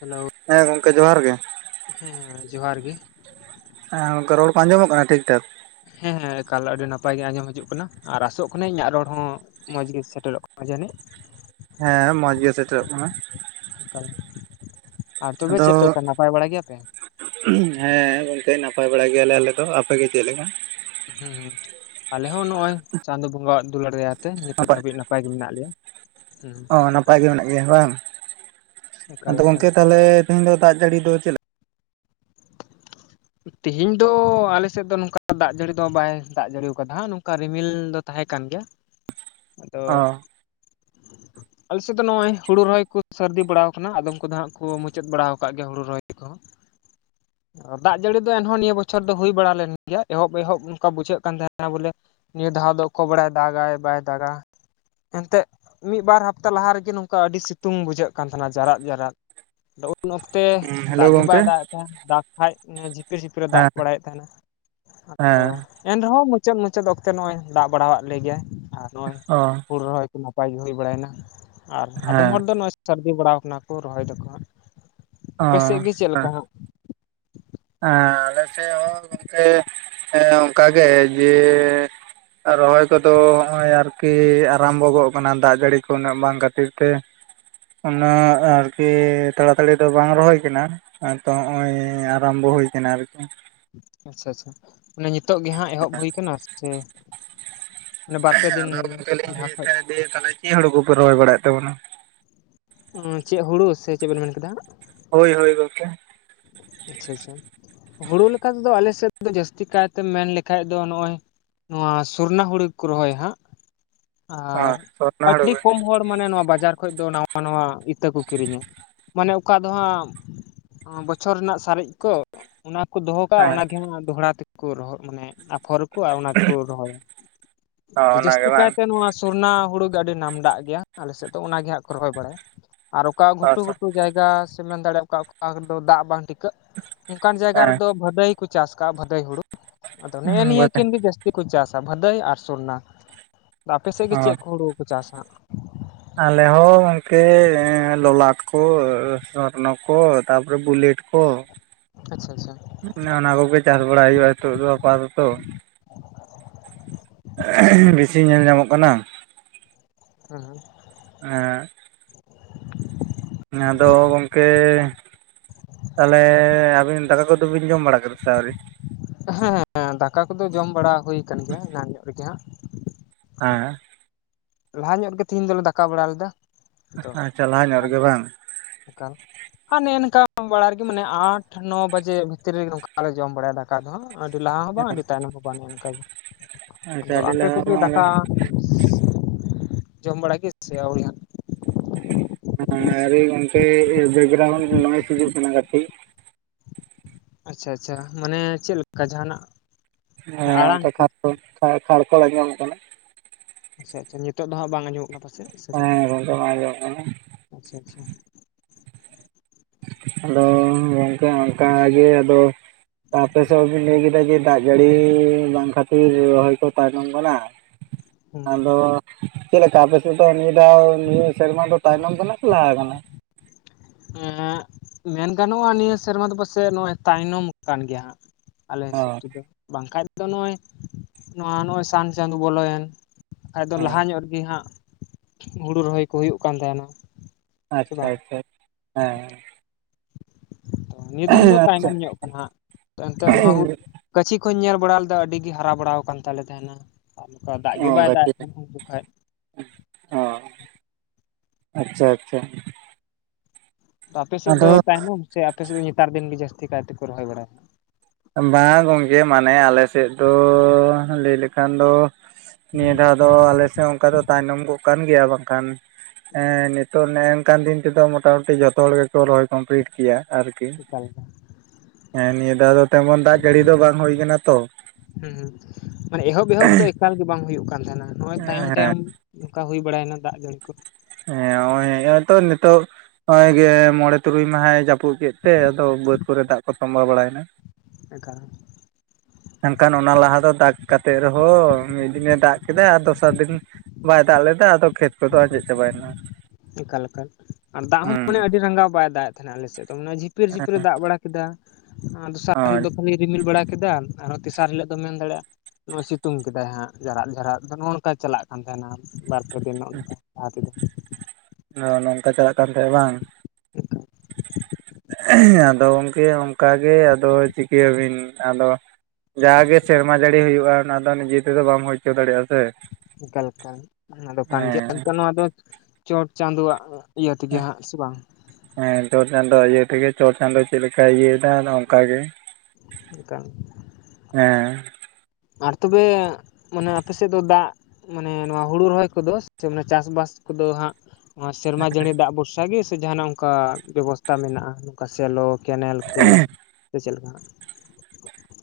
Hello ᱦᱮᱸ ᱜᱚᱝᱠᱮ ᱡᱚᱦᱟᱨ ᱜᱮ ᱾ ᱦᱮᱸ ᱡᱚᱦᱟᱨ ᱜᱮ ᱾ ᱦᱮᱸ ᱚᱱᱠᱟ ᱨᱚᱲ ᱠᱚ ᱟᱸᱡᱚᱢᱚᱜ ᱠᱟᱱᱟ ᱴᱷᱤᱠ ᱴᱷᱟᱠ? ᱦᱮᱸᱼᱦᱮᱸ ᱮᱠᱟᱞ ᱟᱹᱰᱤ ᱱᱟᱯᱟᱭ ᱜᱮ ᱟᱸᱡᱚᱢ ᱦᱤᱡᱩᱜ ᱠᱟᱱᱟ ᱟᱨ ᱟᱥᱚᱜ ᱠᱟᱱᱟᱹᱧ ᱤᱧᱟᱹᱜ ᱨᱚᱲ ᱦᱚᱸ ᱢᱚᱸᱡᱽ ᱜᱮ ᱥᱮᱴᱮᱨᱚᱜ ᱠᱟᱱᱟ ᱡᱟᱹᱱᱤᱡᱽ? ᱦᱮᱸ ᱢᱚᱸᱡᱽ ᱜᱮ ᱥᱮᱴᱮᱨᱚᱜ ᱠᱟᱱᱟ ᱾ ᱮᱠᱟᱞ ᱟᱨ ᱛᱚᱵᱮ ᱟᱫᱚ ᱪᱮᱫ ᱞᱮᱠᱟ ᱱᱟᱯᱟᱭ ᱵᱟᱲᱟ ᱜᱮᱭᱟ ᱯᱮ? ᱦᱮᱸ ᱜᱚᱝᱠᱮ ᱱᱟᱯᱟᱭ ᱵᱟᱲᱟ ᱜᱮᱭᱟᱞᱮ ᱟᱞᱮ ᱫᱚ ᱾ ᱟᱯᱮ ᱜᱮ ᱪᱮᱫ ᱞᱮᱠᱟ? ᱦᱮᱸ ᱦᱩᱸ, ᱟᱞᱮ ᱦᱚᱸ ᱱᱚᱜᱼᱚᱭ ᱪᱟᱸᱫᱚ ᱵᱚᱸᱜᱟᱣᱟᱜ ᱫᱩᱞᱟᱹᱲ ᱫᱟᱭᱟ ᱛᱮ ᱱᱤᱛᱚᱜ ᱫᱷᱟᱹᱵᱤᱡ ᱱᱟᱯᱟᱭ ᱜᱮ ᱢᱮᱱᱟᱜ ᱞᱮᱭᱟ ᱾ ᱚ ᱱᱟᱯᱟᱭ ᱜᱮ ᱢᱮᱱᱟᱜ ᱜᱮᱭᱟ ᱵᱟᱝ? ᱮᱠᱟᱞ ᱟᱫᱚ ᱮᱠᱟᱞ ᱜᱚᱝᱠᱮ ᱛᱟᱦᱚᱞᱮ ᱛᱮᱦᱮᱧ ᱫᱚ ᱫᱟᱜ ᱡᱟᱹᱲᱤ ᱫᱚ ᱪᱮᱫᱞᱮᱠ? ᱛᱮᱤᱦᱮᱧ ᱫᱚ ᱟᱞᱮ ᱥᱮᱫ ᱫᱚ ᱱᱚᱝᱠᱟ ᱫᱟᱜ ᱡᱟᱹᱲᱤ ᱫᱚ ᱵᱟᱭ ᱫᱟᱜ ᱡᱟᱹᱲᱤᱭᱟᱠᱟᱫᱟ ᱦᱟᱸᱜ ᱱᱚᱝᱠᱟ ᱨᱤᱢᱤᱞ ᱫᱚ ᱛᱟᱦᱮᱸ ᱠᱟᱱ ᱜᱮᱭᱟ ᱾ [unintelligible] ᱟᱫᱚ ᱚ ᱟᱞᱮᱥᱮᱫ ᱫᱚ ᱱᱚᱜ ᱚᱭ ᱦᱩᱲᱩ ᱨᱚᱦᱚᱭ ᱠᱚ ᱥᱟᱹᱨᱫᱤ ᱵᱟᱲᱟ ᱟᱠᱟᱱᱟ, ᱟᱫᱚᱢ ᱠᱚ ᱫᱚ ᱦᱟᱸᱜ ᱠᱚ ᱢᱩᱪᱟᱹᱫ ᱵᱟᱲᱟ ᱟᱠᱟᱫ ᱜᱮᱭᱟ ᱦᱩᱲᱩ ᱨᱚᱦᱚᱭ ᱠᱚ ᱦᱚᱸ ᱾ ᱫᱟᱜ ᱡᱟᱹᱲᱤ ᱫᱚ ᱮᱱᱦᱚᱸ ᱱᱤᱭᱟᱹ ᱵᱚᱪᱷᱚᱨ ᱫᱚ ᱦᱩᱭ ᱵᱟᱲᱟ ᱞᱮᱱ ᱜᱮᱭᱟ ᱮᱦᱚᱵ ᱮᱦᱚᱵ ᱱᱚᱝᱠᱟ ᱵᱩᱡᱷᱟᱹᱜ ᱠᱟᱱ ᱛᱟᱦᱮᱱᱟ ᱵᱳᱞᱮ ᱱᱤᱭᱟᱹ ᱫᱷᱟᱣ ᱫᱚ ᱚᱠᱚ ᱵᱟᱲᱟᱭ ᱫᱟᱜᱟᱭ ᱵᱟᱭ ᱫᱟᱜᱟ ᱮᱱᱛᱮᱜ ᱢᱤᱫ ᱵᱟᱨ ᱦᱟᱯᱛᱟ ᱞᱟᱦᱟ ᱨᱮᱜᱮ ᱱᱚᱝᱠᱟ ᱟᱹᱰᱤ ᱥᱤᱛᱩᱝ ᱵᱩᱡᱷᱟᱹᱜ ᱠᱟᱱ ᱛᱟᱦᱮᱱᱟ ᱡᱟᱨᱟᱫ ᱡᱟᱨᱟᱫ ᱾ ᱩᱱ ᱚᱠᱛᱮ ᱦᱩᱸ ᱦᱮᱞᱳ ᱫᱟᱜ ᱜᱮ ᱵᱟᱭ ᱜᱚᱝᱠᱮ ᱫᱟᱜ ᱮᱫᱟᱭ ᱫᱟᱜᱽ ᱠᱷᱟᱡ ᱡᱷᱤᱯᱤᱨ ᱡᱷᱤᱯᱤᱨ ᱮ ᱫᱟᱜ ᱦᱮᱸ ᱵᱟᱲᱟᱭᱮᱫ ᱛᱟᱦᱮᱱᱟ ᱟᱫᱚ ᱦᱮᱸ ᱮᱱᱨᱮᱦᱚᱸ ᱢᱩᱪᱟᱹᱫ ᱢᱩᱪᱟᱹᱫ ᱚᱠᱛᱮ ᱱᱚᱜᱼᱚᱭ ᱫᱟᱜ ᱵᱟᱲᱟᱣᱟᱫ ᱞᱮᱜᱮᱭᱟᱭ ᱟᱨ ᱱᱚᱜᱼᱚᱭ ᱚ ᱦᱩᱲᱩ ᱨᱚᱦᱚᱭ ᱱᱟᱯᱟᱭ ᱜᱮ ᱦᱩᱭ ᱵᱟᱲᱟᱭᱮᱱᱟ, ᱟᱨ ᱟᱫᱚᱢ ᱦᱮᱸ ᱦᱚᱲ ᱫᱚ ᱱᱚᱜᱼᱚᱭ ᱥᱟᱨᱫᱤ ᱵᱟᱲᱟᱣ ᱠᱟᱱᱟ ᱠᱚ ᱨᱚᱦᱚᱭ ᱫᱟᱠᱚ ᱦᱟᱸᱜ ᱾ ᱚ ᱟᱯᱮ ᱥᱮᱜ ᱜᱮ ᱪᱮᱜ ᱞᱮᱠᱟ ᱦᱟᱸᱜ? ᱮᱸ ᱟᱞᱮ ᱥᱮᱜ ᱦᱚᱸ ᱜᱚᱝᱠᱮ ᱮᱸ ᱚᱝᱠᱟ ᱜᱮ ᱡᱮ ᱨᱚᱦᱚᱭ ᱠᱚᱫᱚ ᱦᱚᱸᱜᱼᱚᱭ ᱟᱨᱠᱤ ᱟᱨᱟᱢᱵᱚ ᱜᱚᱜ ᱠᱟᱱᱟ, ᱫᱟᱜ ᱡᱟᱲᱤ ᱠᱚ ᱩᱱᱟᱹᱜ ᱵᱟᱝ ᱠᱷᱟᱛᱤᱨ ᱛᱮ ᱩᱱᱟᱹᱜ ᱟᱨᱠᱤ ᱛᱟᱲᱟ ᱛᱟᱲᱤ ᱫᱚ ᱵᱟᱝ ᱨᱚᱦᱚᱭ ᱠᱟᱱᱟ ᱟᱫᱚ ᱦᱚᱸᱜ ᱚᱭ ᱟᱨᱟᱢᱵᱚ ᱦᱩᱭ ᱠᱟᱱᱟ ᱟᱨᱠᱤ ᱾ ᱟᱪᱪᱷᱟ ᱟᱪᱪᱷᱟ ᱾ ᱚᱱᱮ ᱧᱤᱛᱚᱜ ᱜᱮ ᱦᱟᱸᱜ ᱮᱦᱚᱵ ᱦᱩᱭ ᱠᱟᱱᱟ ᱥᱮ ᱚᱱᱮ ᱵᱟᱨ-ᱯᱮ ᱫᱤᱱ ᱞᱟᱦᱟ ᱠᱷᱚᱡ ᱤᱭᱟᱹ ᱛᱟᱦᱚᱞᱮ ᱪᱮᱜ ᱦᱩᱲᱩ ᱠᱚᱯᱮ ᱨᱚᱦᱚᱭ ᱵᱟᱲᱟᱭᱮᱜ ᱛᱟᱵᱚᱱᱟ ᱾ ᱩᱸ ᱪᱮᱜ ᱦᱩᱲᱩ ᱥᱮ ᱪᱮᱜ ᱵᱮᱱ ᱢᱮᱱ ᱠᱮᱫᱟ ᱦᱟᱸᱜ ᱾ ᱦᱳᱭ ᱦᱳᱭ ᱜᱚᱝᱠᱮ ᱾ ᱟᱪᱪᱷᱟ ᱟᱪᱪᱷᱟ ᱦᱩᱲᱩ ᱞᱮᱠᱟ ᱛᱮᱫᱚ ᱟᱞᱮ ᱥᱮᱫ ᱫᱚ ᱡᱟᱹᱥᱛᱤ ᱠᱟᱭᱛᱮᱢ ᱢᱮᱱ ᱞᱮᱠᱟᱡ ᱫᱚ ᱱᱚᱜ-ᱚᱭ ᱱᱚᱣᱟ ᱥᱚᱨᱱᱟ ᱦᱩᱲᱩ ᱜᱮ ᱠᱚ ᱨᱚᱦᱚᱭᱟ ᱦᱟᱸᱜ ᱟᱨ ᱦᱚᱸ ᱥᱚᱨᱱᱚ ᱦᱩᱲᱩ ᱟᱹᱰᱤ ᱜᱮ ᱠᱚᱢ ᱦᱚᱲ ᱢᱟᱱᱮ ᱱᱚᱣᱟ ᱵᱟᱡᱟᱨ ᱠᱷᱚᱡ ᱫᱚ ᱱᱟᱣᱟ ᱱᱟᱣᱟ ᱤᱛᱟᱹ ᱠᱚ ᱠᱤᱨᱤᱧᱟ ᱢᱟᱱᱮ ᱚᱠᱟ ᱫᱚ ᱦᱟᱸᱢ ᱵᱚᱪᱷᱚᱨ ᱨᱮᱱᱟᱜ ᱥᱟᱨᱮᱡ ᱠᱚ ᱚᱱᱟ ᱠᱚ ᱫᱚᱦᱚ ᱠᱟᱜᱼᱟ ᱦᱮᱸ ᱚᱱᱟᱜᱮ ᱦᱟᱸᱜ ᱫᱚᱦᱲᱟ ᱛᱮᱠᱚ ᱨᱚᱦᱚ ᱢᱟᱱᱮ ᱟᱯᱷᱚᱨ ᱟᱠᱚ ᱟᱨ ᱚᱱᱟ ᱠᱚ ᱨᱚᱦᱚᱭᱟ ᱦᱚᱸ ᱟᱫᱚ ᱚᱱᱟᱜᱮ ᱡᱟᱹᱥᱛᱤ ᱠᱟᱭ ᱵᱟᱝ ᱛᱮ ᱱᱚᱣᱟ ᱥᱚᱨᱱᱟ ᱦᱩᱲᱩ ᱜᱮ ᱟᱹᱰᱤ ᱱᱟᱢᱰᱟᱜ ᱜᱮᱭᱟ ᱟᱞᱮ ᱥᱮᱫ ᱫᱚ ᱚᱱᱟ ᱜᱮ ᱦᱟᱸᱜ ᱠᱚ ᱨᱚᱦᱚᱭ ᱵᱟᱲᱟᱭᱟ ᱾ ᱟᱨ ᱚᱠᱟ ᱜᱷᱩᱴᱩ ᱜᱷᱩᱴᱩ ᱡᱟᱭᱜᱟ ᱥᱮᱴ ᱢᱮᱱ ᱫᱟᱲᱮᱜ ᱚᱠᱟ ᱚᱠᱟ ᱫᱚ ᱫᱟᱜ ᱵᱟᱝ ᱴᱤᱠᱟᱹᱜ ᱾ ᱚᱝᱠᱟᱱ ᱡᱟᱭᱜᱟ ᱦᱮᱸ ᱨᱮᱫᱚ ᱵᱷᱟᱹᱫᱟᱹᱭ ᱠᱚ ᱪᱟᱥ ᱠᱟᱜᱼᱟ ᱵᱷᱟᱹᱫᱟᱹᱭ ᱦᱩᱲᱩ ᱟᱫᱚ ᱱᱮᱜᱼᱮ ᱱᱤᱭᱟᱹ ᱠᱤᱱ ᱜᱮ ᱡᱟᱹᱥ ᱛᱤ ᱠᱚ ᱪᱟᱥᱟ ᱵᱷᱟᱹᱫᱟᱹᱭ ᱟᱨ ᱥᱚᱨᱱᱟ ᱟᱯᱮ ᱥᱮᱜ ᱜᱮ ᱦᱚᱸ ᱪᱮᱜ ᱠᱚ ᱦᱩᱲᱩ ᱠᱚ ᱪᱟᱥᱟ? ᱟᱞᱮ ᱦᱚᱸ ᱜᱚᱝᱠᱮ ᱞᱚᱞᱟᱴ ᱠᱚ ᱥᱚᱨᱱᱚ ᱠᱚ ᱛᱟᱯᱚᱨᱮ ᱵᱩᱞᱮᱴ ᱠᱚ ᱟᱪᱪᱷᱟ ᱟᱪᱪᱷᱟ ᱾ ᱚᱱᱮ ᱚᱱᱟ ᱠᱚᱜᱮ ᱪᱟᱥ ᱵᱟᱲᱟᱭ ᱦᱩᱭᱩᱜᱼᱟ ᱱᱤᱛᱚᱜ ᱫᱚ ᱟᱯᱟᱛᱚᱛᱚ ᱾ ᱟᱪᱪᱷᱟ ᱵᱤᱥᱤ ᱧᱮᱞ ᱧᱟᱢᱚᱜ ᱠᱟᱱᱟ ᱾ [unintelligible] ᱦᱮᱸ ᱟᱫᱚ ᱜᱚᱝᱠᱮ ᱛᱟᱦᱞᱮ ᱟᱵᱤᱱ ᱫᱟᱠᱟ ᱠᱚᱫᱚ ᱵᱤᱱ ᱡᱚᱢ ᱵᱟᱲᱟ ᱠᱮᱫᱟ ᱥᱮ ᱟᱹᱣᱨᱤ? ᱦᱮᱸ ᱦᱮᱸ ᱫᱟᱠᱟ ᱠᱚᱫᱚ ᱡᱚᱢ ᱵᱟᱲᱟ ᱦᱳᱭ ᱠᱟᱱ ᱜᱮᱭᱟ ᱮᱱᱟᱝ ᱧᱚᱜ ᱨᱮᱜᱮ ᱦᱟᱸᱜ ᱾ ᱮᱸ ᱞᱟᱦᱟ ᱧᱚᱜ ᱨᱮᱜᱮ ᱛᱤᱦᱤᱧ ᱫᱚᱞᱮ ᱫᱟᱠᱟ ᱵᱟᱲᱟ ᱞᱮᱫᱟ ᱛᱚ ᱟᱪᱪᱷᱟ ᱞᱟᱦᱟ ᱧᱚᱜ ᱨᱮᱜᱮ ᱵᱟᱝ? [inaudible] ᱱᱮᱜ -ᱮ ᱱᱮᱝᱠᱟ ᱵᱟᱲᱟ ᱨᱮᱜᱮ ᱢᱟᱱᱮ ᱟᱴ ᱱᱚ ᱵᱟᱡᱮ ᱵᱷᱤᱛᱤᱨ ᱨᱮᱜᱮ ᱱᱚᱝᱠᱟ ᱞᱮ ᱡᱚᱢ ᱵᱟᱲᱟᱭᱟ ᱫᱟᱠᱟ ᱫᱚ ᱦᱟᱸᱜ ᱾ ᱟᱹᱰᱤ ᱞᱟᱦᱟ ᱦᱚᱸ ᱵᱟᱝ ᱟᱹᱰᱤ ᱛᱟᱭᱱᱚᱢ ᱦᱚᱸ ᱵᱟᱝ ᱱᱮᱜ ᱮ ᱱᱮᱝᱠᱟ ᱜᱮ ᱟᱪᱪᱷᱟ ᱟᱫᱚ ᱟᱹᱰᱤ ᱟᱯᱮ ᱞᱟᱦᱟ ᱠᱚᱜᱮ ᱫᱟᱠᱟ ᱢᱟ ᱡᱚᱢ ᱵᱟᱲᱟ ᱜᱮ ᱥᱮ ᱟᱹᱣᱨᱤ ᱦᱟᱸᱜ ᱾ ᱦᱮᱸ ᱟᱹᱣᱨᱤ ᱜᱚᱝᱠᱮ ᱮ ᱵᱮᱠᱜᱨᱟᱣᱩᱱᱰ ᱱᱚᱭᱮᱥ ᱦᱤᱡᱩᱜ ᱠᱟᱱᱟ ᱠᱟᱹᱴᱤᱡ ᱾ ᱟᱪᱪᱷᱟ ᱟᱪᱪᱷᱟ ᱢᱟᱱᱮ ᱪᱮᱜ ᱞᱮᱠᱟ ᱡᱟᱦᱟᱸ ᱱᱟᱜ? ᱦᱮᱸ ᱚᱱᱠᱟ ᱠᱷᱟᱲ ᱠᱷᱚᱲ ᱠᱷᱟᱲ ᱠᱷᱚᱲ ᱟᱸᱡᱚᱢᱚᱜ ᱠᱟᱱᱟ ᱾ ᱟᱪᱪᱷᱟ ᱟᱪᱪᱷᱟ ᱧᱤᱛᱚᱜ ᱫᱚ ᱦᱟᱸᱜ ᱵᱟᱝ ᱟᱸᱡᱚᱢᱚᱜ ᱠᱟᱱᱟ ᱯᱟᱥᱮᱡ ᱥᱮ ᱪᱮᱫ ᱦᱮᱸ ᱜᱚᱝᱠᱮ ᱵᱟᱝ ᱟᱸᱡᱚᱢᱚᱜ ᱠᱟᱱᱟ ᱾ ᱟᱪᱪᱷᱟ ᱟᱪᱪᱷᱟ ᱾ ᱟᱫᱚ ᱜᱚᱝᱠᱮ ᱚᱱᱠᱟ ᱜᱮ ᱟᱫᱚ ᱟᱯᱮ ᱥᱮᱜ ᱦᱚᱸ ᱵᱤᱱ ᱞᱟᱹᱭ ᱠᱮᱫᱟ ᱡᱮ ᱫᱟᱜ ᱡᱟᱹᱲᱤ ᱵᱟᱝ ᱠᱷᱟᱹᱛᱤᱨ ᱨᱚᱦᱚᱭ ᱠᱚ ᱛᱟᱭᱱᱚᱢ ᱠᱟᱱᱟ᱾ ᱦᱩᱸ ᱟᱫᱚ ᱪᱮᱞᱠᱟ ᱟᱯᱮ ᱥᱮᱫ ᱫᱚ ᱱᱤᱭᱟᱹ ᱫᱷᱟᱣ ᱱᱤᱭᱟᱹ ᱥᱮᱨᱢᱟ ᱫᱚ ᱛᱟᱭᱱᱚᱢ ᱠᱟᱱᱟ ᱥᱮ ᱞᱟᱦᱟ ᱟᱠᱟᱱᱟ? ᱮᱸᱜ ᱢᱮᱱ ᱜᱟᱱᱚᱜᱼᱟ ᱱᱤᱭᱟᱹ ᱥᱮᱨᱢᱟ ᱫᱚ ᱯᱟᱥᱮᱡ ᱱᱚᱜᱼᱚᱭ ᱛᱟᱭᱱᱚᱢ ᱠᱟᱱ ᱜᱮᱭᱟ ᱦᱟᱸᱜ ᱾ ᱟᱞᱮ ᱚ ᱦᱤᱥᱟᱹᱵ ᱛᱮᱫᱚ ᱵᱟᱝᱠᱷᱟᱡ ᱫᱚ ᱱᱚᱜᱼᱚᱭ ᱱᱚᱣᱟ ᱱᱚᱜᱼᱚᱭ ᱥᱟᱱ ᱪᱟᱸᱫᱳ ᱵᱚᱞᱚᱭᱮᱱ ᱾ ᱟᱫᱚ ᱦᱮᱸ ᱞᱟᱦᱟ ᱧᱚᱜ ᱨᱤᱜᱤ ᱦᱟᱸᱜ ᱦᱩᱲᱩ ᱨᱚᱦᱚᱭ ᱠᱚ ᱦᱩᱭᱩᱜ ᱠᱟᱱ ᱛᱟᱦᱮᱱᱟ᱾ ᱥᱮ ᱟᱪᱪᱷᱟ ᱵᱟᱝ ᱟᱪᱪᱷᱟ ᱦᱮᱸ ᱾ ᱛᱚ ᱱᱤᱭᱟᱹ ᱫᱚᱢ ᱫᱚ ᱛᱟᱭᱱᱚᱢ ᱧᱚᱜ ᱠᱟᱱᱟ ᱦᱟᱸᱜ ᱛᱚ ᱮᱱᱛᱮ ᱱᱚᱣᱟ ᱦᱩᱜ ᱚ ᱜᱟᱹᱪᱷᱤ ᱠᱩᱧ ᱧᱮᱞ ᱵᱟᱲᱟ ᱞᱮᱫᱟ ᱟᱹᱰᱤ ᱜᱤ ᱦᱟᱨᱟ ᱵᱟᱲᱟᱣ ᱠᱟᱱ ᱛᱟᱞᱮ ᱛᱟᱦᱮᱸᱱᱟ᱾ [inaudible] ᱫᱟᱜ ᱜᱮ ᱵᱟᱭ ᱫᱟᱜ ᱜᱟᱛᱮ ᱮᱫ [inaudible] ᱚ ᱟᱪᱪᱷᱟ ᱟᱪᱪᱷᱟ᱾ ᱛᱚ ᱟᱯᱮ ᱥᱮᱜ ᱫᱚ ᱟᱫᱚ ᱛᱟᱭᱱᱚᱢ, ᱥᱮ ᱟᱯᱮ ᱥᱮᱜ ᱫᱚ ᱱᱤᱛᱟᱨ ᱫᱤᱱ ᱜᱮ ᱡᱟᱹᱥᱛᱤ ᱠᱟᱭ ᱛᱮᱠᱚ ᱨᱚᱦᱚᱭ ᱵᱟᱲᱟᱭᱟ? ᱵᱟᱝ ᱜᱚᱝᱠᱮ ᱢᱟᱱᱮ ᱟᱞᱮ ᱥᱮᱜ ᱫᱚ ᱞᱟᱹᱭ ᱞᱮᱠᱷᱟᱱ ᱫᱚ ᱱᱤᱭᱟᱹ ᱫᱷᱟᱣ ᱫᱚ ᱟᱞᱮ ᱥᱮᱜ ᱦᱚᱸ ᱚᱝᱠᱟ ᱫᱚ ᱛᱟᱭᱱᱚᱢ ᱠᱚᱜ ᱠᱟᱱ ᱜᱮᱭᱟ, ᱵᱟᱝᱠᱷᱟᱱ ᱮᱸ ᱱᱤᱛᱳᱜ ᱱᱮᱱᱠᱟᱱ ᱫᱤᱱ ᱛᱮᱫᱚ ᱢᱚᱴᱟ ᱢᱩᱴᱤ ᱡᱷᱚᱛᱚ ᱦᱚᱲ ᱜᱮᱠᱚ ᱨᱚᱦᱚᱭ ᱠᱚᱢᱯᱞᱤᱴ ᱠᱤᱭᱟ᱾ ᱟᱨᱠᱤ ᱮᱠᱟᱞ ᱮᱸ ᱱᱤᱭᱟᱹ ᱫᱷᱟᱣ ᱫᱚ ᱛᱮᱢᱚᱱ ᱫᱟᱜ ᱡᱟᱹᱲᱤ ᱫᱚ ᱵᱟᱝ ᱦᱳᱭ ᱠᱟᱱᱟ ᱛᱚ᱾ ᱦᱩᱸ ᱢᱟᱱᱮ ᱮᱦᱚᱵ ᱮᱦᱚᱵ ᱫᱚ ᱮᱠᱟᱞ ᱜᱮ ᱵᱟᱝ ᱦᱩᱭᱩᱜ ᱠᱟᱱ ᱛᱟᱸᱦᱮᱱᱟ, ᱱᱚᱜᱚᱭ ᱛᱟᱭᱚᱢ ᱛᱟᱭᱚᱢ ᱚᱝᱠᱟ ᱦᱩᱭ ᱵᱟᱲᱟᱭᱱᱟ ᱫᱟᱜ ᱡᱟᱹᱲᱤ ᱠᱚ᱾ ᱦᱮᱸ [unintelligible] ᱱᱤᱛᱳᱜ᱾ ᱦᱚᱭ ᱜᱮ ᱢᱚᱸᱬᱮ ᱛᱩᱨᱩᱭ ᱢᱟᱦᱟᱭ ᱡᱟᱹᱯᱩᱫ ᱠᱮᱜᱛᱮ ᱟᱫᱚ ᱵᱟᱹᱫᱽ ᱠᱚᱨᱮ ᱫᱟᱜ ᱠᱚ ᱛᱚᱢᱵᱟ ᱵᱟᱲᱟᱭ ᱮᱱᱟ᱾ [inaudible] ᱮᱱᱠᱷᱟᱱ ᱚᱱᱟ ᱞᱟᱦᱟ ᱫᱚ ᱫᱟᱜ ᱠᱟᱛᱮᱜ ᱨᱮᱦᱚᱸ ᱢᱤᱫ ᱫᱤᱱᱮ ᱫᱟᱜ ᱠᱮᱫᱟ, ᱟᱨ ᱫᱚᱥᱟᱨ ᱫᱤᱱ ᱵᱟᱭ ᱫᱟᱜ ᱞᱮᱫᱟ ᱟᱫᱚ ᱠᱷᱮᱛ ᱠᱚᱫᱚ ᱟᱸᱡᱮᱫ ᱪᱵᱟᱭ ᱮᱱᱟ᱾ ᱮᱠᱟ ᱞᱮᱠᱟ ᱟᱨ ᱫᱟᱜ ᱦᱚᱸ ᱢᱟᱱᱮ ᱟᱹᱰᱤ ᱨᱟᱸᱜᱟᱣ ᱵᱟᱭ ᱫᱟᱜᱮᱫ ᱛᱟᱦᱮᱸᱱᱟ ᱟᱞᱮ ᱥᱮᱫ ᱫᱚ [inaudible] ᱡᱷᱤᱯᱤᱨ ᱡᱷᱤᱯᱤ ᱨᱮ ᱫᱟᱜ ᱵᱟᱲᱟ ᱠᱮᱫᱟ ᱟᱨ ᱫᱚᱥᱟᱨ ᱦᱤᱞᱳᱜ ᱦᱳᱭ ᱫᱚ ᱠᱷᱟᱹᱞᱤ ᱨᱤᱢᱤᱞ ᱵᱟᱲᱟ ᱠᱮᱫᱟ ᱟᱨᱦᱚᱸ ᱛᱮᱥᱟᱨ ᱦᱤᱞᱳᱜ ᱫᱚᱢ ᱢᱮᱱ ᱫᱟᱲᱮᱜ-ᱟ [inaudible] ᱥᱤᱛᱩᱝ ᱠᱮᱫᱟᱭ ᱦᱟᱸᱜ ᱡᱟᱨᱟᱜ ᱡᱟᱨᱟᱫ ᱟᱫᱚ ᱱᱚᱜᱚ ᱱᱚᱝᱠᱟ ᱪᱟᱞᱟᱜ ᱠᱟᱱ ᱛᱟᱦᱮᱱᱟ ᱵᱟᱨ ᱯᱮ ᱫᱤᱱ [inaudible] ᱚ ᱱᱚᱝᱠᱟ ᱪᱟᱞᱟᱜ ᱠᱟᱱ ᱛᱟᱦᱮᱸᱜ ᱵᱟᱝ᱾ [unintelligible] ᱟᱫᱚ ᱜᱚᱝᱠᱮ ᱚᱝᱠᱟ ᱜᱮ ᱟᱫᱚ ᱪᱤᱠᱟᱹᱭᱟᱵᱤᱱ ᱟᱫᱚ ᱡᱟᱜᱮ ᱥᱮᱨᱢᱟ ᱡᱟᱹᱲᱤ ᱦᱩᱭᱩᱜ-ᱟ ᱚᱱᱟ ᱫᱚ ᱱᱤᱡᱮ ᱛᱮᱫᱚ ᱵᱟᱢ ᱦᱳᱭ ᱦᱚᱪᱚ ᱫᱟᱲᱮᱜ-ᱟ ᱥᱮ᱾ ᱮᱠᱟᱞ ᱮᱠᱟᱞ ᱚᱱᱟ ᱫᱚ ᱠᱟᱱ ᱜᱮᱭᱟ ᱦᱮᱸ [inaudible] ᱱᱚᱣᱟ ᱫᱚ ᱪᱚᱴ ᱪᱟᱸᱫᱳᱣᱟᱜ ᱤᱭᱟᱹ ᱛᱤᱜᱮ ᱦᱟᱸᱜ ᱦᱮᱸᱥᱮ ᱵᱟᱝ᱾ ᱦᱮᱸ ᱪᱚᱴ ᱪᱟᱸᱫᱳ ᱤᱭᱟᱹ ᱛᱮᱜᱮ ᱪᱚᱴ ᱪᱟᱸᱫᱳ ᱪᱮᱫ ᱞᱮᱠᱟᱭ ᱤᱭᱟᱹᱭ ᱫᱟ ᱟᱫᱚ ᱚᱝᱠᱟ ᱜᱮ᱾ [inaudible] ᱦᱮᱸ᱾ ᱟᱨ ᱛᱚᱵᱮ ᱢᱟᱱᱮ ᱟᱯᱮ ᱥᱮᱜ ᱫᱚ ᱫᱟᱜ ᱢᱟᱱᱮ ᱱᱚᱣᱟ ᱦᱩᱲᱩ ᱨᱚᱦᱚᱭ ᱠᱚᱫᱚ ᱥᱮ ᱢᱟᱱᱮ ᱪᱟᱥ ᱵᱟᱥ ᱠᱚᱫᱚ ᱦᱟᱸᱜ ᱱᱚᱣᱟ ᱥᱮᱨᱢᱟ ᱡᱟᱹᱲᱤ ᱫᱟᱜ ᱵᱷᱚᱨᱥᱟ ᱜᱮ, ᱥᱮ ᱡᱟᱦᱟᱱᱟᱜ ᱚᱝᱠᱟ ᱵᱮᱵᱚᱥᱛᱟ ᱢᱮᱱᱟᱜ-ᱟ, ᱚᱝᱠᱟ ᱥᱮᱞᱚ ᱠᱮᱱᱮᱞ ᱠᱩ ᱥᱮ ᱪᱮᱫ ᱞᱮᱠᱟ?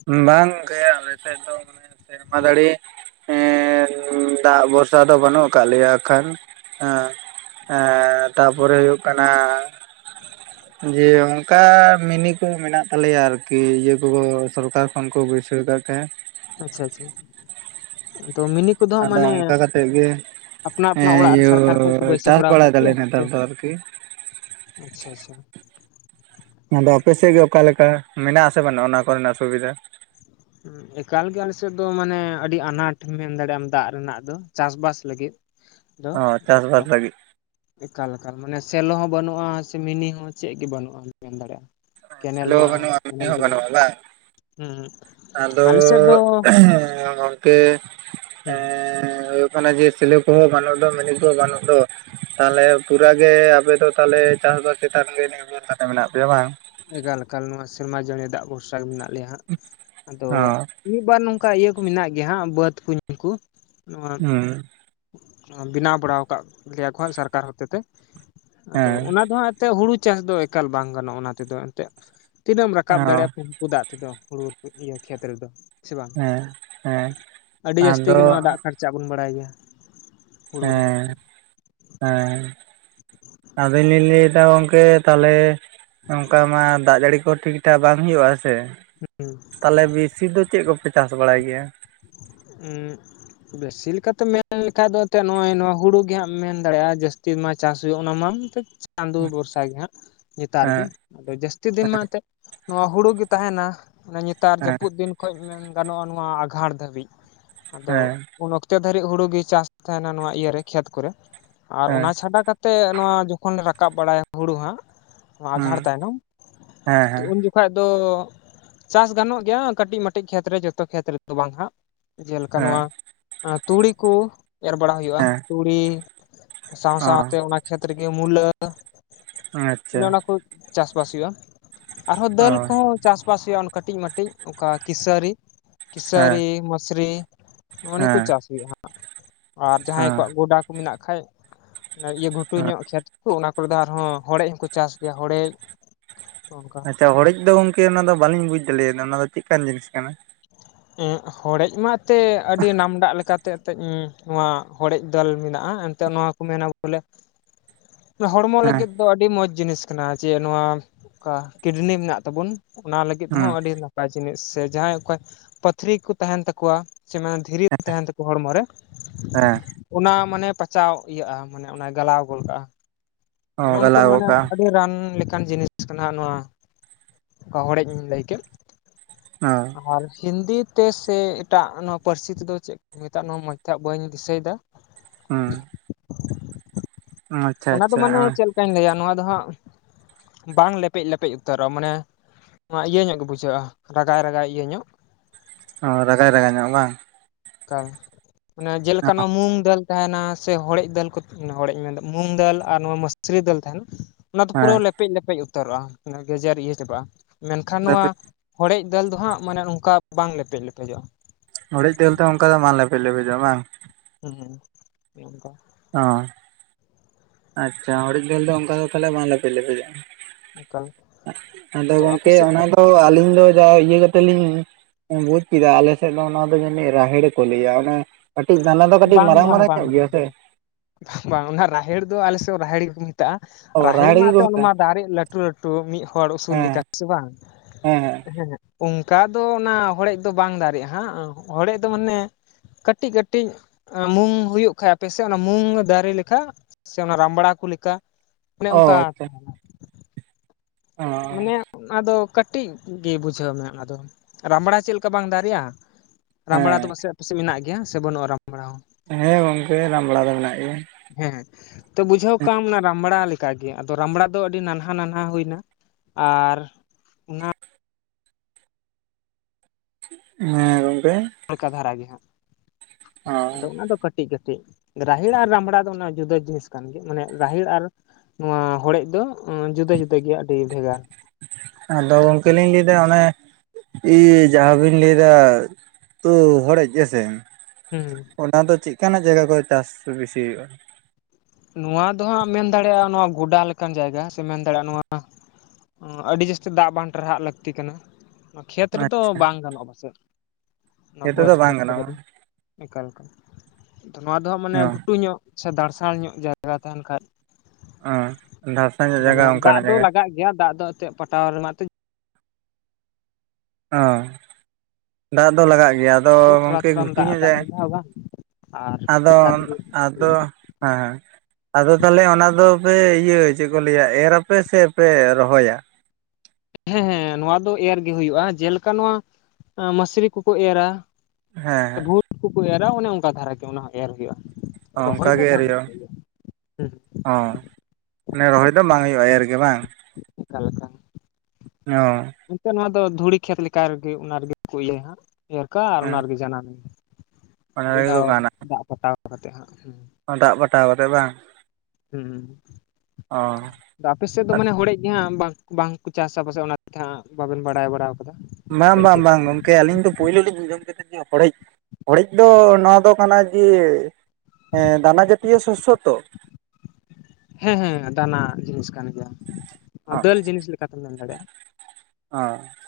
ᱵᱟᱝ [inaudible] ᱥᱮᱨᱢᱟ ᱫᱟᱲᱤ ᱦᱮᱸ ᱫᱟᱜ ᱵᱷᱚᱨᱥᱟ ᱫᱚ ᱵᱟᱹᱱᱩᱜ ᱠᱟᱜ ᱞᱮᱭᱟ ᱦᱟᱠᱷᱟᱱ ᱦᱮᱸ᱾ ᱮᱸ ᱛᱟᱯᱚᱨᱮ ᱦᱳᱭᱳᱜ ᱠᱟᱱᱟ ᱡᱮ ᱚᱝᱠᱟ ᱢᱤᱱᱤ ᱠᱚ ᱢᱤᱱᱟᱜ ᱛᱟᱞᱮᱭ-ᱟ ᱟᱨᱠᱤ, ᱤᱭᱟᱹ ᱠᱚ ᱥᱚᱨᱠᱟᱨ ᱠᱷᱚᱱ ᱠᱚ ᱵᱟᱹᱭᱥᱟᱹᱣ ᱠᱟᱜ ᱛᱟᱦᱮᱸᱫ᱾ ᱟᱪᱪᱷᱟ ᱟᱪᱪᱷᱟ ᱛᱚ ᱢᱤᱱᱤ ᱠᱚᱫᱚ ᱦᱟᱸᱜ ᱟᱫᱚ ᱢᱟᱱᱮ ᱚᱱᱠᱟ ᱠᱟᱛᱮᱜ ᱜᱮ ᱟᱯᱱᱟ ᱟᱯᱱᱟ ᱦᱮᱸ ᱚᱲᱟᱜ ᱨᱮ ᱤᱭᱟᱹ ᱥᱟᱨᱠᱟᱨ ᱠᱷᱚᱡ ᱠᱚ ᱵᱟᱹᱭᱥᱟᱹᱣ ᱪᱟᱥ ᱵᱟᱲᱟᱣ ᱵᱟᱲᱟᱭ ᱠᱟᱜ ᱫᱟᱞᱮ ᱯᱮᱭᱟ, ᱥᱮ ᱱᱮᱛᱟᱨ ᱫᱚ ᱟᱨᱠᱤ ᱟᱪᱪᱷᱟ ᱟᱪᱪᱷᱟ᱾ ᱟᱫᱚ ᱟᱯᱮ ᱥᱮᱜ ᱜᱮ ᱚᱠᱟᱞᱮᱠᱟ, ᱢᱮᱱᱟᱜ-ᱟ ᱥᱮ ᱵᱟᱹᱱᱩᱜᱼᱟ ᱚᱱᱟ ᱠᱚᱨᱮᱱᱟᱜ ᱥᱩᱵᱤᱫᱟ? ᱮᱠᱟᱞᱜᱮ ᱟᱞᱮ ᱥᱮᱫ ᱫᱚ ᱢᱟᱱᱮ ᱟᱹᱰᱤ ᱟᱱᱟᱴ ᱢᱮᱱ ᱫᱟᱲᱮᱜᱟᱢ ᱫᱟᱜ ᱨᱮᱱᱟᱜ ᱫᱚ ᱪᱟᱥ ᱵᱟᱥ ᱞᱟᱹᱜᱤᱫ ᱾ ᱚ ᱪᱟᱥ ᱵᱟᱥ ᱞᱟᱹᱜᱤᱫ? ᱮᱠᱟᱞ ᱮᱠᱟᱞ ᱢᱟᱱᱮ ᱥᱮᱞᱚ ᱦᱚᱸ ᱵᱟᱹᱱᱩᱜ-ᱟ, ᱥᱮ ᱢᱤᱱᱤ ᱦᱚᱸ ᱪᱮᱜ ᱜᱮ ᱵᱟᱹᱱᱩᱜ-ᱟ [inaudible] ᱥᱮᱞᱳ ᱦᱚᱸ ᱵᱟᱹᱱᱩᱜ-ᱟ ᱢᱤᱱᱤ ᱦᱚᱸ ᱵᱟᱹᱱᱩᱜ-ᱟ ᱵᱟᱝ? ᱦᱩᱸ ᱟᱫᱚ ᱟᱞᱮ ᱥᱮᱫ ᱫᱚ ᱜᱚᱝᱠᱮ ᱦᱩᱸ ᱮᱸ ᱦᱳᱭᱳᱜ ᱚᱱᱟ ᱡᱮ ᱥᱤᱞᱳ ᱠᱚᱦᱚᱸ ᱵᱟᱹᱱᱩᱜ ᱫᱚ ᱢᱤᱱᱤ ᱠᱚᱦᱚᱸ ᱵᱟᱹᱱᱩᱜ ᱫᱚ᱾ ᱛᱟᱦᱞᱮ ᱯᱩᱨᱟᱜᱮ ᱟᱯᱮ ᱫᱚ ᱛᱟᱦᱞᱮ ᱪᱟᱥᱵᱟᱥ ᱪᱮᱛᱟᱱ ᱜᱮ ᱱᱤᱨᱵᱷᱚᱨ ᱠᱟᱛᱮ ᱢᱮᱱᱟᱜ ᱯᱮᱭᱟ ᱵᱟᱝ? ᱮᱠᱟᱞ ᱮᱠᱟᱞ ᱱᱚᱣᱟ ᱥᱮᱨᱢᱟ ᱡᱟᱹᱲᱤ ᱫᱟᱜ ᱵᱷᱚᱨᱥᱟ ᱜᱮ ᱢᱮᱱᱟᱜ ᱞᱮᱭᱟ ᱦᱟᱸᱜ, ᱟᱫᱚ ᱚ ᱢᱤᱫᱵᱟᱨ ᱱᱚᱝᱠᱟ ᱤᱭᱟᱹ ᱠᱚ ᱢᱮᱱᱟᱜ ᱜᱮᱭᱟ ᱦᱟᱸᱜ ᱵᱟᱹᱫ ᱠᱩᱧ ᱩᱱᱠᱩ ᱱᱚᱣᱟ ᱦᱩᱸ ᱵᱮᱱᱟᱣ ᱵᱟᱲᱟᱣ ᱠᱟᱜ ᱞᱮᱭᱟ ᱠᱚ ᱦᱟᱸᱜ ᱥᱟᱨᱠᱟᱨ ᱦᱚᱛᱮᱛᱮ᱾ ᱟᱫᱚ ᱦᱮᱸ ᱚᱱᱟ ᱫᱚ ᱦᱟᱸᱜ ᱛᱮ ᱦᱩᱲᱩ ᱪᱟᱥ ᱫᱚ ᱮᱠᱟᱞ ᱵᱟᱝ ᱜᱟᱱᱚᱜ-ᱟ ᱚᱱᱟ ᱛᱮᱫᱚ ᱮᱱᱛᱮᱜ᱾ ᱛᱤᱱᱟᱹᱢ ᱨᱟᱠᱟᱵ ᱫᱟᱲᱨᱜ-ᱟ ᱚ [unintelligible] ᱫᱟᱜ᱾ ᱛᱮᱫᱚ ᱦᱩᱲᱩ ᱤᱭᱟᱹ ᱠᱷᱮᱛ ᱨᱮᱫᱚ, ᱥᱮ ᱵᱟᱝ? ᱦᱮᱸ ᱦᱮᱸ ᱟᱹᱰᱤ ᱡᱟᱹᱥᱛᱤ ᱜᱮ ᱟᱫᱚ ᱱᱚᱣᱟ ᱫᱟᱜ ᱠᱷᱟᱨ ᱪᱟᱜ ᱵᱚᱱ ᱵᱟᱲᱟᱭ ᱜᱮᱭᱟ᱾ ᱦᱩᱲᱩ ᱨᱮᱫᱚ ᱦᱮᱸ ᱦᱮᱸ᱾ ᱟᱫᱚ ᱞᱤᱧ ᱞᱮᱭᱫᱟ ᱜᱚᱝᱠᱮ ᱛᱟᱦᱞᱮ ᱚᱝᱠᱟ ᱢᱟ ᱫᱟᱜ ᱡᱟᱹᱲᱤ ᱠᱚᱦᱚᱸ ᱴᱷᱤᱠᱴᱷᱟᱠ ᱵᱟᱝ ᱦᱳᱭᱳᱜ-ᱟ, ᱦᱮᱸ ᱥᱮ᱾ ᱦᱩᱸ᱾ ᱛᱟᱞᱦᱮ ᱵᱤᱥᱤ ᱫᱚ ᱪᱮᱜ ᱠᱚᱯᱮ ᱪᱟᱥ ᱵᱟᱲᱟᱭ ᱜᱮᱭᱟ? ᱩᱸᱜ ᱵᱮᱥᱤ ᱞᱮᱠᱟᱛᱮᱢ ᱢᱮᱱ ᱞᱮᱠᱷᱟᱡ ᱫᱚ ᱮᱛᱮᱜ ᱱᱚᱜ-ᱚᱭ ᱱᱚᱣᱟ ᱦᱩᱲᱩ ᱜᱮ ᱦᱟᱸᱜ ᱮᱢ ᱢᱮᱱ ᱫᱟᱲᱮᱜ-ᱟ ᱡᱟᱹᱥᱛᱤ ᱢᱟ ᱪᱟᱥ ᱦᱩᱭᱩᱜ-ᱟ ᱚᱱᱟ ᱢᱟ ᱪᱟᱸᱫᱩ ᱵᱷᱚᱨᱥᱟ ᱜᱮ ᱦᱟᱸᱜ ᱱᱮᱛᱟᱨ ᱦᱮᱸ ᱜᱮ᱾ ᱟᱫᱚ ᱡᱟᱹᱥᱛᱤ ᱫᱤᱱ ᱢᱟ ᱮᱱᱛᱮᱜ ᱱᱚᱣᱟ ᱦᱩᱲᱩ ᱜᱮ ᱛᱟᱦᱮᱱᱟ ᱚᱱᱮ ᱧᱮᱛᱟᱨ ᱦᱮᱸ ᱡᱟᱹᱯᱩᱫ ᱫᱤᱱ ᱠᱷᱚᱡ ᱢᱮᱱ ᱜᱟᱱᱚᱜ-ᱟ ᱱᱚᱣᱟ ᱟᱜᱷᱟᱲ ᱫᱷᱟᱹᱵᱤᱡ᱾ ᱟᱫᱚ ᱦᱮᱸ ᱩᱱ ᱚᱠᱛᱮ ᱫᱷᱟᱹᱨᱤᱡ ᱦᱩᱲᱩ ᱜᱮ ᱪᱟᱥ ᱛᱟᱦᱮᱱᱟ ᱱᱚᱣᱟ ᱤᱭᱟᱹᱨᱮ ᱠᱷᱮᱛ ᱠᱚᱨᱮ᱾ ᱟᱨ ᱦᱮᱸ ᱚᱱᱟ ᱪᱷᱟᱰᱟ ᱠᱟᱛᱮᱜ, ᱱᱚᱣᱟ ᱡᱚᱠᱷᱚᱱ ᱞᱮ ᱨᱟᱠᱟᱵ ᱵᱟᱲᱟᱭᱟ ᱦᱩᱲᱩ ᱦᱟᱸᱜ᱾ ᱱᱚᱣᱟ ᱦᱩᱸ ᱟᱜᱷᱟᱲ ᱛᱟᱭᱱᱚ᱾ ᱦᱮᱸ ᱛᱚ ᱦᱮᱸ ᱩᱱ ᱡᱚᱠᱷ ᱵᱟᱠᱷᱟᱡ ᱫᱚ ᱪᱟᱥ ᱜᱟᱱᱚᱜ ᱜᱮᱭᱟ, ᱠᱟᱹᱴᱤᱡ ᱢᱟᱹᱴᱤᱡ ᱠᱷᱮᱛ ᱨᱮ ᱡᱷᱚᱛᱚ ᱠᱷᱮᱛ ᱨᱮᱫᱚ ᱵᱟᱝ ᱦᱟᱸᱜ᱾ ᱡᱮᱞᱠᱟ ᱦᱮᱸ ᱱᱚᱣᱟ ᱟᱸ ᱛᱩᱲᱤ ᱠᱚ ᱮᱨ ᱵᱟᱲᱟ ᱦᱩᱭᱩᱜ-ᱟ, ᱦᱮᱸ ᱛᱩᱲᱤ ᱥᱟᱶ ᱥᱟᱶᱛᱮ ᱚ ᱚᱱᱟ ᱠᱷᱮᱛ ᱨᱮᱜᱮ ᱢᱩᱞᱟᱹ᱾ ᱚᱱᱮ ᱟᱪᱪᱷᱟ ᱚᱱᱟ ᱠᱚ ᱪᱟᱥᱵᱟᱥ ᱦᱩᱭᱩᱜᱼᱟ᱾ ᱟᱨᱦᱚᱸ ᱚ ᱫᱟᱹᱞ ᱠᱚᱦᱚᱸ ᱪᱟᱥᱵᱟᱥ ᱦᱩᱭᱩᱜ-ᱟ ᱟᱱᱟ ᱠᱟᱹᱴᱤᱡ ᱢᱟᱹᱴᱤ᱾ ᱴᱤᱡ ᱚᱠᱟ ᱠᱤᱥᱟᱹᱨᱤ, ᱦᱮᱸ ᱠᱤᱥᱟᱹᱨᱤ, ᱢᱟᱹᱥᱨᱤ ᱱᱚᱜᱼᱚ ᱱᱤᱭᱟᱹ ᱠᱚ ᱦᱮᱸ ᱪᱟᱥ ᱦᱩᱭᱩᱜ-ᱟ ᱦᱟᱸᱜ ᱾ ᱟᱨ ᱚ ᱡᱟᱦᱟᱸᱭ ᱠᱚᱣᱟᱜ ᱜᱚᱰᱟ ᱠᱚ ᱢᱮᱱᱟᱜ ᱠᱷᱟᱡ, ᱢᱟᱱᱮ ᱤᱭᱟᱹ ᱜᱷᱩᱴᱩ ᱦᱮᱸ ᱧᱚᱜ ᱠᱷᱮᱛ᱾ ᱚᱱᱟ ᱠᱚᱨᱮ ᱫᱚ ᱟᱨᱦᱚᱸ ᱦᱚᱲᱮᱡ ᱦᱚᱸᱠᱚ ᱪᱟᱥ ᱜᱮᱭᱟ, ᱦᱚᱲᱮᱡ ᱛᱟ ᱚᱱᱠᱟ᱾ ᱟᱪᱪᱷᱟ ᱦᱚᱲᱮᱡ ᱫᱚ ᱜᱚᱝᱠᱮ ᱚᱱᱟ ᱫᱚ ᱵᱟᱞᱤᱧ ᱵᱩᱡ ᱫᱟᱲᱮᱭᱟᱫᱟ ᱚᱱᱟ ᱫᱚ ᱪᱮᱫᱠᱟᱱ ᱡᱤᱱᱤᱥ ᱠᱟᱱᱟ? ᱮᱸᱜ ᱦᱚᱲᱮᱡ ᱢᱟ ᱮᱛᱮ ᱟᱹᱰᱤ ᱱᱟᱢᱰᱟᱜ ᱞᱮᱠᱟ ᱛᱮᱜ ᱮᱛᱮᱜ ᱤᱧ ᱱᱚᱣᱟ ᱦᱚᱲᱮᱡ ᱫᱟᱹᱞ ᱢᱮᱱᱟᱜ-ᱟ ᱮᱱᱛᱮᱜ ᱱᱚᱣᱟ ᱠᱚ ᱢᱮᱱᱟ ᱵᱚᱞᱮ ᱦᱚᱲᱢᱚ ᱦᱮᱸ ᱞᱟᱹᱜᱤᱫ ᱫᱚ ᱟᱹᱰᱤ ᱢᱚᱸᱡᱽ ᱡᱤᱱᱤᱥ ᱠᱟᱱᱟ, ᱡᱮ ᱱᱚᱣᱟ ᱚᱱᱠᱟ ᱠᱤᱰᱱᱤ ᱢᱮᱱᱟᱜ ᱛᱟᱵᱚᱱ᱾ ᱚᱱᱟ ᱞᱟᱹᱜᱤᱫ ᱦᱩᱸ ᱦᱚᱸ ᱟᱹᱰᱤ ᱱᱟᱯᱟᱭ ᱡᱤᱱᱤᱥ᱾ ᱥᱮ ᱡᱟᱦᱟᱸᱭ ᱚᱠᱚᱭ ᱯᱟᱹᱛᱷᱨᱤ ᱠᱚ ᱛᱟᱦᱮᱱ ᱛᱟᱠᱚᱣᱟ [unintelligible] ᱫᱷᱤᱨᱤ ᱛᱟᱦᱮᱸᱱ ᱛᱟᱠᱚ ᱦᱚᱲᱢᱚ ᱨᱮ᱾ ᱦᱮᱸ ᱚᱱᱟ ᱢᱟᱱᱮ ᱯᱟᱪᱟᱣ ᱤᱭᱟᱹᱜ-ᱟ, ᱢᱟᱱᱮ ᱚᱱᱟᱭ ᱜᱟᱞᱟᱣ ᱜᱚᱞ ᱠᱟᱜ-ᱟ᱾ ᱚ ᱜᱟᱞᱟᱣ ᱱᱚ-ᱚᱱᱠᱟᱱ ᱜᱚᱜ ᱢᱟᱱᱮ ᱠᱟᱜᱼᱟ ᱨᱟᱱ ᱞᱮᱠᱟᱱ ᱡᱤᱱᱤᱥ ᱠᱟᱱᱟ, ᱱᱚᱣᱟ ᱦᱚᱲᱮᱡ ᱤᱧ ᱞᱟᱹᱭ ᱠᱮᱫ᱾ ᱚ᱾ ᱟᱨ ᱦᱤᱱᱫᱤ ᱛᱮ ᱥᱮ ᱮᱴᱟᱜ ᱱᱚᱣᱟ ᱯᱟᱹᱨᱥᱤ ᱛᱮᱫᱚ ᱪᱮᱜ ᱠᱚ ᱢᱮᱛᱟᱜ-ᱟ ᱱᱚᱣᱟ ᱢᱚᱡᱽ ᱛᱮ ᱦᱟᱸᱜ ᱵᱟᱹᱧ ᱫᱤᱥᱟᱹᱭᱫᱟ᱾ ᱦᱩᱸ᱾ ᱟᱪᱪᱷᱟ ᱚᱱᱟ ᱫᱚ ᱢᱟᱱᱮ ᱟᱪᱪᱷᱟ ᱪᱮᱞ ᱞᱮᱠᱟᱧ ᱞᱟᱹᱭᱟ, ᱱᱚᱣᱟ ᱫᱚ ᱦᱟᱸᱜ ᱵᱟᱝ ᱞᱮᱯᱮᱡ ᱞᱮᱯᱮᱡ ᱩᱛᱟᱹᱨᱚᱜ-ᱟ ᱢᱟᱱᱮ ᱱᱚᱣᱟ ᱤᱭᱟᱹ ᱧᱚᱜ ᱜᱮ ᱵᱩᱡᱷᱟᱹᱜ-ᱟ, ᱨᱟᱜᱟᱭ ᱨᱟᱜᱟᱭ ᱤᱭᱟᱹ ᱧᱚᱜ᱾ ᱚ ᱨᱟᱜᱟᱭ ᱨᱟᱜᱟᱭ ᱧᱚᱜ ᱵᱟᱝ? ᱚᱱᱠᱟ᱾ ᱢᱟᱱᱮ ᱡᱮᱞᱮᱠᱟ ᱱᱚᱣᱟ ᱢᱩᱝ ᱰᱟᱞ᱾ ᱛᱟᱦᱮᱱᱟ ᱥᱮ ᱦᱚᱲᱮᱡ ᱫᱟᱹᱞ ᱠᱚ ᱦᱚᱲᱮᱡ ᱤᱧ ᱢᱮᱱᱫᱟ ᱢᱩᱝ ᱫᱟᱹᱞ ᱟᱨ ᱱᱚᱣᱟ ᱢᱥᱨᱤ ᱫᱞ ᱛᱟᱦᱮᱱᱟ᱾ ᱚᱱᱟ ᱫᱚ ᱯᱩᱨᱟᱹ ᱦᱮᱸ ᱞᱮᱯᱮᱡ ᱞᱮᱯᱮᱡ ᱩᱛᱟᱹᱨᱚᱜ-ᱟ, ᱢᱟᱱᱮ ᱜᱮᱡᱮᱨ ᱤᱭᱟᱹ ᱪᱟᱵᱟᱜ-ᱟ᱾ ᱢᱮᱱᱠᱷᱟᱱ ᱱᱚᱣᱟ ᱦᱚᱲᱮᱡ ᱫᱟᱹᱞ ᱫᱚ ᱦᱟᱸᱜ ᱢᱟᱱᱮ ᱱᱚᱝᱠᱟ ᱵᱟᱝ ᱞᱮᱯᱮᱡ ᱞᱮᱯᱮᱡᱚᱜᱼᱟ᱾ ᱚᱲᱮᱡ ᱫᱟᱹᱞᱛᱮ ᱚᱱᱠᱟ ᱫᱚ ᱵᱟᱝᱞᱮᱯᱮ ᱞᱮᱯᱮᱡᱜᱟ ᱵᱟᱝ᱾ ᱩᱦᱩᱜ ᱚᱱᱠᱟ ᱾ ᱚ᱾ ᱟᱪᱪᱷᱟ ᱚᱲᱮᱡ ᱫᱟᱹᱞ ᱫᱚ ᱚᱱᱠᱟ ᱫᱚ ᱛᱟᱦᱚᱞᱮ ᱵᱟᱝᱞᱯᱮ ᱞᱮᱯᱷᱮᱡ ᱚᱱᱠᱟ ᱞᱮᱯᱷᱮᱡᱚᱜᱼᱟ᱾ ᱟᱫᱚ ᱛᱚ ᱟᱯᱮ ᱜᱚᱝᱠᱮ ᱥᱮᱫ ᱚᱱᱟ ᱫᱚ ᱟᱞᱤᱧ ᱫᱚ ᱡᱟ ᱤᱭᱟᱹ ᱚᱱᱟ ᱛᱮᱞᱤᱧ ᱵᱩᱡᱽ ᱠᱮᱫᱟ ᱟᱞᱮ ᱥᱮᱫ ᱫᱚ ᱚᱱᱟ ᱫᱚ ᱡᱟᱹᱱᱤᱡ ᱨᱟᱦᱮᱲ ᱠᱚ ᱞᱟᱹᱭᱟ ᱚᱱᱮ ᱠᱟᱹᱴᱤᱡ ᱫᱟᱱᱟ ᱫᱚ ᱠᱟᱹᱴᱤᱡ ᱵᱟᱝ ᱢᱟᱨᱟᱝ ᱵᱟᱝ ᱢᱟᱨᱟᱝ ᱧᱚᱜ ᱜᱮᱭᱟ ᱥᱮ᱾ ᱵᱟᱝ ᱵᱟᱝ ᱚᱱᱟ ᱨᱟᱦᱮᱲ ᱫᱚ ᱟᱞᱮ ᱥᱮᱫ ᱨᱟᱦᱮᱲ ᱜᱮᱠᱚ ᱢᱮᱛᱟᱜᱼᱟ ᱚ ᱨᱟᱦᱮᱲ ᱢᱟ ᱮᱱᱛᱮᱫ ᱜᱮᱠᱚ ᱢᱮᱛᱟᱜᱼᱟ ᱚᱱᱟ ᱫᱟᱨᱮ ᱞᱟᱹᱴᱩ ᱞᱟᱹᱴᱩ ᱞᱟᱹᱴᱩ ᱢᱤᱫ ᱦᱚᱲ ᱩᱥᱩᱞ ᱞᱮᱠᱟ ᱦᱮᱸ ᱥᱮ ᱵᱟᱝ᱾ ᱦᱮᱸ ᱦᱮᱸ᱾ ᱦᱮᱸ ᱦᱮᱸ ᱚᱱᱠᱟ ᱫᱚ ᱚᱱᱟ ᱦᱚᱲᱮᱡ ᱫᱚ ᱵᱟᱝ ᱫᱟᱨᱮᱜᱼᱟ ᱦᱟᱸᱜ ᱦᱚᱲᱮᱡ ᱫᱚ ᱢᱟᱱᱮ ᱠᱟᱹᱴᱤᱡ ᱠᱟᱹᱴᱤ ᱴᱤᱡ ᱢᱩᱝ ᱦᱩᱭᱩᱜ ᱠᱷᱟ ᱟᱯᱮᱥᱮᱫ ᱚᱱᱟ ᱢᱩᱝ ᱫᱟᱨᱮ ᱞᱮᱠᱟ ᱥᱮ ᱚᱱᱟ ᱨᱟᱢᱵᱲᱟ ᱠᱚ ᱞᱮᱠᱟ᱾ ᱚᱱᱮ ᱚ ᱚᱱᱠᱟ ᱟᱪᱪᱷᱟ᱾ ᱚ ᱢᱟᱱᱮ ᱚᱱᱟᱫᱚ ᱠᱟᱹᱴᱤᱡ ᱜᱮ ᱵᱩᱡᱷᱟᱹᱣ ᱢᱮ ᱚᱱᱟᱫᱚ ᱨᱟᱢᱲᱟ ᱪᱮᱫ ᱞᱮᱠᱟ ᱵᱟᱝ ᱫᱟᱨᱮᱼᱟ᱾ ᱨᱟᱢᱵᱲᱟ ᱫᱚ ᱦᱮᱸ ᱟᱯᱟᱥᱮᱡ ᱢᱮᱱᱟᱜ ᱜᱮᱭᱟ ᱥᱮ ᱵᱟᱹᱱᱩᱜᱼᱟ ᱨᱟᱢᱵᱲᱟ ᱦᱚᱸ᱾ ᱦᱮᱸ ᱜᱚᱝᱠᱮ ᱨᱟᱢᱵᱲᱟ ᱫᱚ ᱢᱮᱱᱟᱜ ᱜᱮᱭᱟ᱾ ᱦᱮᱸ ᱛᱚ ᱵᱩᱡᱷᱟᱹᱣ ᱠᱟᱜ ᱟᱢ ᱨᱟᱢᱲᱟ ᱞᱮᱠᱟᱜᱮ ᱟᱫᱚ ᱨᱟᱢᱲᱟ ᱫᱚ ᱟᱹᱰᱤ ᱱᱟᱱᱦᱟ ᱱᱟᱱᱦᱟ ᱦᱩᱭᱱᱟ᱾ ᱟᱨ ᱚᱱᱟ ᱦᱮᱸ ᱜᱚᱝᱠᱮ᱾ ᱦᱟᱞᱠᱟ ᱫᱷᱟᱨᱟ ᱜᱮ ᱦᱟᱸᱜ ᱚ ᱟᱫᱚ ᱚᱱᱟ ᱫᱚ ᱠᱟᱹᱴ ᱠᱟᱹᱴᱤᱡ ᱠᱟᱹᱴᱤᱡ ᱨᱟᱦᱮᱲ ᱟᱨ ᱨᱟᱢᱲᱟ ᱫᱚ ᱚᱱᱟ ᱡᱩᱫᱟᱹ ᱡᱤᱱᱤᱥ ᱠᱟᱱ ᱜᱮᱭᱟ ᱢᱟᱱᱮ ᱨᱟᱦᱮᱲ ᱟᱨ ᱱᱚᱣᱟ ᱦᱚᱲᱮᱡ ᱫᱚ ᱡᱩᱫᱟᱹ ᱡᱩᱫᱟᱹᱜ ᱜᱮ ᱟᱹᱰᱤ ᱵᱷᱮᱜᱟᱨ᱾ ᱟᱫᱚ ᱜᱚᱢᱠᱮ ᱞᱤᱧ ᱞᱟᱹᱭᱫᱟ ᱚᱱᱮ ᱤ ᱡᱟᱦᱟᱸ ᱡᱟᱣᱜᱮᱧ ᱞᱟᱹᱭ ᱮᱫᱟ ᱛᱩ ᱦᱚᱲᱮᱡ ᱜᱮᱥᱮ? ᱦᱮᱸ᱾ ᱚᱱᱟ ᱫᱚ ᱪᱮᱫ ᱞᱮᱠᱟᱱᱟᱜ ᱡᱟᱭᱜᱟ ᱠᱚᱨᱮ ᱪᱟᱥ ᱵᱮᱥᱤ ᱦᱩᱭᱩᱜᱼᱟ? ᱱᱚᱣᱟ ᱫᱚ ᱦᱟᱸᱜ ᱢᱮᱱ ᱫᱟᱲᱮᱭᱟᱜᱼᱟ ᱱᱚᱣᱟ ᱜᱚᱰᱟ ᱞᱮᱠᱟᱱ ᱡᱟᱭᱜᱟ ᱥᱮᱢ ᱢᱮᱱ ᱫᱟᱲᱮᱭᱟᱜ ᱱᱚᱣᱟ ᱟᱹᱰᱤ ᱡᱟᱹᱥᱛᱤ ᱫᱟᱜ ᱵᱟᱝ ᱴᱮᱨᱦᱟᱜ ᱞᱟᱹᱠᱛᱤ ᱠᱟᱱᱟ ᱠᱷᱮᱛ ᱚᱱᱟ ᱨᱮᱫᱚ ᱵᱟᱝ ᱜᱟᱱᱚᱜᱼᱟ ᱯᱟᱥᱮᱡ᱾ ᱚᱱᱟ ᱠᱷᱮᱛ ᱵᱟᱹᱫᱽ ᱨᱮᱫᱚ ᱵᱟᱝ ᱠᱚᱨᱮ ᱜᱟᱱᱚᱜᱼᱟ ᱫᱚ ᱵᱟᱝ? ᱮᱠᱟᱞ ᱮᱠᱟᱞ ᱱᱚᱣᱟ ᱫᱚ ᱦᱟᱸᱜ ᱢᱟᱱᱮ ᱜᱷᱩᱴᱩ ᱧᱚᱜ ᱥᱮ ᱫᱟᱨᱥᱟᱲ ᱧᱚᱜ ᱡᱟᱭᱜᱟ ᱛᱟᱦᱮᱱ ᱠᱷᱟᱡ᱾ ᱟ ᱫᱷᱟᱥ ᱢᱟᱱᱮ ᱫᱟᱜ ᱫᱚ ᱞᱟᱜᱟᱜ ᱜᱮᱭᱟ ᱫᱟᱜ ᱫᱚ ᱚᱛᱮᱫ ᱯᱟᱴᱟᱣᱢᱟᱛᱩ᱾ ᱚ ᱫᱟᱜ ᱫᱚ ᱞᱟᱜᱟᱜ ᱜᱮᱭᱟ᱾ ᱟᱫᱚ ᱛᱷᱚᱲᱟ ᱜᱚᱢᱠᱮ ᱛᱷᱚᱲᱟᱢ ᱜᱷᱩᱴᱩ ᱫᱟᱜ ᱟᱫᱟ ᱧᱚᱜᱡᱟᱭ ᱢᱤᱫ ᱫᱷᱟᱣ ᱵᱟᱝ ᱟᱨ ᱟᱫᱚ ᱚᱱᱠᱟ ᱛᱮᱜᱮ ᱟᱫᱚ ᱦᱮᱸ᱾ ᱟᱫᱚ ᱛᱟᱦᱚᱞᱮ ᱚᱱᱟ ᱫᱚ ᱯᱮ ᱤᱭᱟᱹ ᱪᱮᱫ ᱠᱚ ᱞᱟᱹᱭᱟ ᱮᱨᱟᱯᱮ ᱥᱮ ᱯᱮ ᱨᱚᱦᱚᱭᱟ᱾ ᱦᱮᱸ ᱦᱮᱸ ᱱᱚᱣᱟ ᱫᱚ ᱮᱨ ᱜᱮ ᱦᱩᱭᱩᱜᱼᱟ ᱡᱮᱞᱮᱠᱟ ᱱᱚᱣᱟ ᱢᱟᱥᱨᱤ ᱠᱚᱠᱚ ᱮᱨᱟ᱾ ᱦᱮᱸ ᱥᱮ ᱦᱮᱸ ᱵᱷᱩᱴ ᱠᱚᱠᱚ ᱮᱨᱟ ᱚᱱᱮ ᱚᱱᱠᱟ ᱫᱷᱟᱨᱟ ᱜᱮ ᱚᱱᱟ ᱦᱚᱸ ᱮᱨ ᱦᱩᱭᱩᱜᱼᱟ᱾ ᱨᱚᱦᱚᱭ ᱚᱱᱠᱟ ᱫᱚ ᱜᱮ ᱮᱨ ᱵᱟᱝ ᱦᱩᱭᱩᱜᱼᱟ ᱦᱸ ᱚ ᱚᱱᱮ ᱨᱚᱦᱚᱭ ᱫᱚ ᱵᱟᱝ ᱦᱩᱭᱩᱜᱼᱟ ᱮᱨ ᱜᱮ ᱵᱟᱝ᱾ ᱮᱠᱟᱞ ᱮᱠᱟᱞ᱾ ᱚᱻ ᱚᱱᱛᱮ ᱱᱚᱣᱟ ᱫᱚ ᱫᱷᱩᱲᱤ ᱠᱷᱮᱛ ᱞᱮᱠᱟ ᱨᱮᱜᱮ ᱚᱱᱟ ᱨᱮᱜᱮ ᱠᱚ ᱤᱭᱟᱹᱭᱟ ᱦᱟᱸᱜ ᱮᱨᱠᱟᱜ ᱟᱨ ᱚᱱᱟ ᱨᱮᱜᱮ ᱡᱟᱱᱟᱢ᱾ ᱚᱱᱟ ᱢᱤᱫ ᱨᱮᱜᱮ ᱠᱚ ᱫᱷᱟᱣ ᱫᱟᱜ ᱯᱟᱴᱟᱣ ᱠᱟᱛᱮᱜ ᱦᱟᱸᱜ ᱦᱩᱸ᱾ ᱟᱸᱫᱟᱜ ᱵᱟᱴᱟᱣ ᱠᱟᱛᱮᱜ ᱵᱟᱝ? ᱦᱩᱸ ᱚ ᱟᱫᱚ ᱟᱯᱮᱥᱮᱜ ᱫᱚ ᱢᱟᱱᱮ ᱦᱚᱲᱮᱡ ᱜᱮ ᱦᱟᱸᱜ ᱵᱟᱝ ᱵᱟᱝᱠᱚ ᱪᱟᱥᱟ ᱯᱟᱥᱮᱜ ᱚᱱᱟ ᱛᱮᱜᱮ ᱦᱟᱸᱜ ᱵᱟᱵᱮᱱ ᱵᱟᱲᱟᱭ ᱵᱟᱲᱟᱣ ᱠᱟᱫᱟ᱾ ᱵᱟᱝ ᱵᱟᱝ ᱵᱟᱝ ᱜᱚᱝ ᱠᱮ ᱟᱹᱞᱤᱧ ᱫᱚ ᱯᱩᱭᱞᱩ ᱞᱤᱧ ᱟᱸᱡᱚᱢ ᱠᱮᱫᱟ ᱡᱮ ᱦᱚᱲᱮᱡ, ᱦᱚᱲᱮᱡ ᱫᱚ ᱱᱚᱣᱟ ᱫᱚ ᱠᱟᱱᱟ ᱡᱮ ᱮᱸ ᱫᱟᱱᱟ ᱡᱟᱛᱤᱭᱚ ᱥᱚᱥᱥᱚ ᱛᱚ? ᱦᱮᱸ ᱦᱮᱸ ᱫᱟᱱᱟ ᱡᱤᱱᱤᱥ ᱠᱟᱱ ᱜᱮᱭᱟ, ᱚ ᱫᱟᱹᱞ ᱡᱤᱱᱤᱥ ᱞᱮᱠᱟᱛᱮᱢ ᱢᱮᱱ ᱫᱟᱲᱮᱜᱼᱟ᱾ ᱚ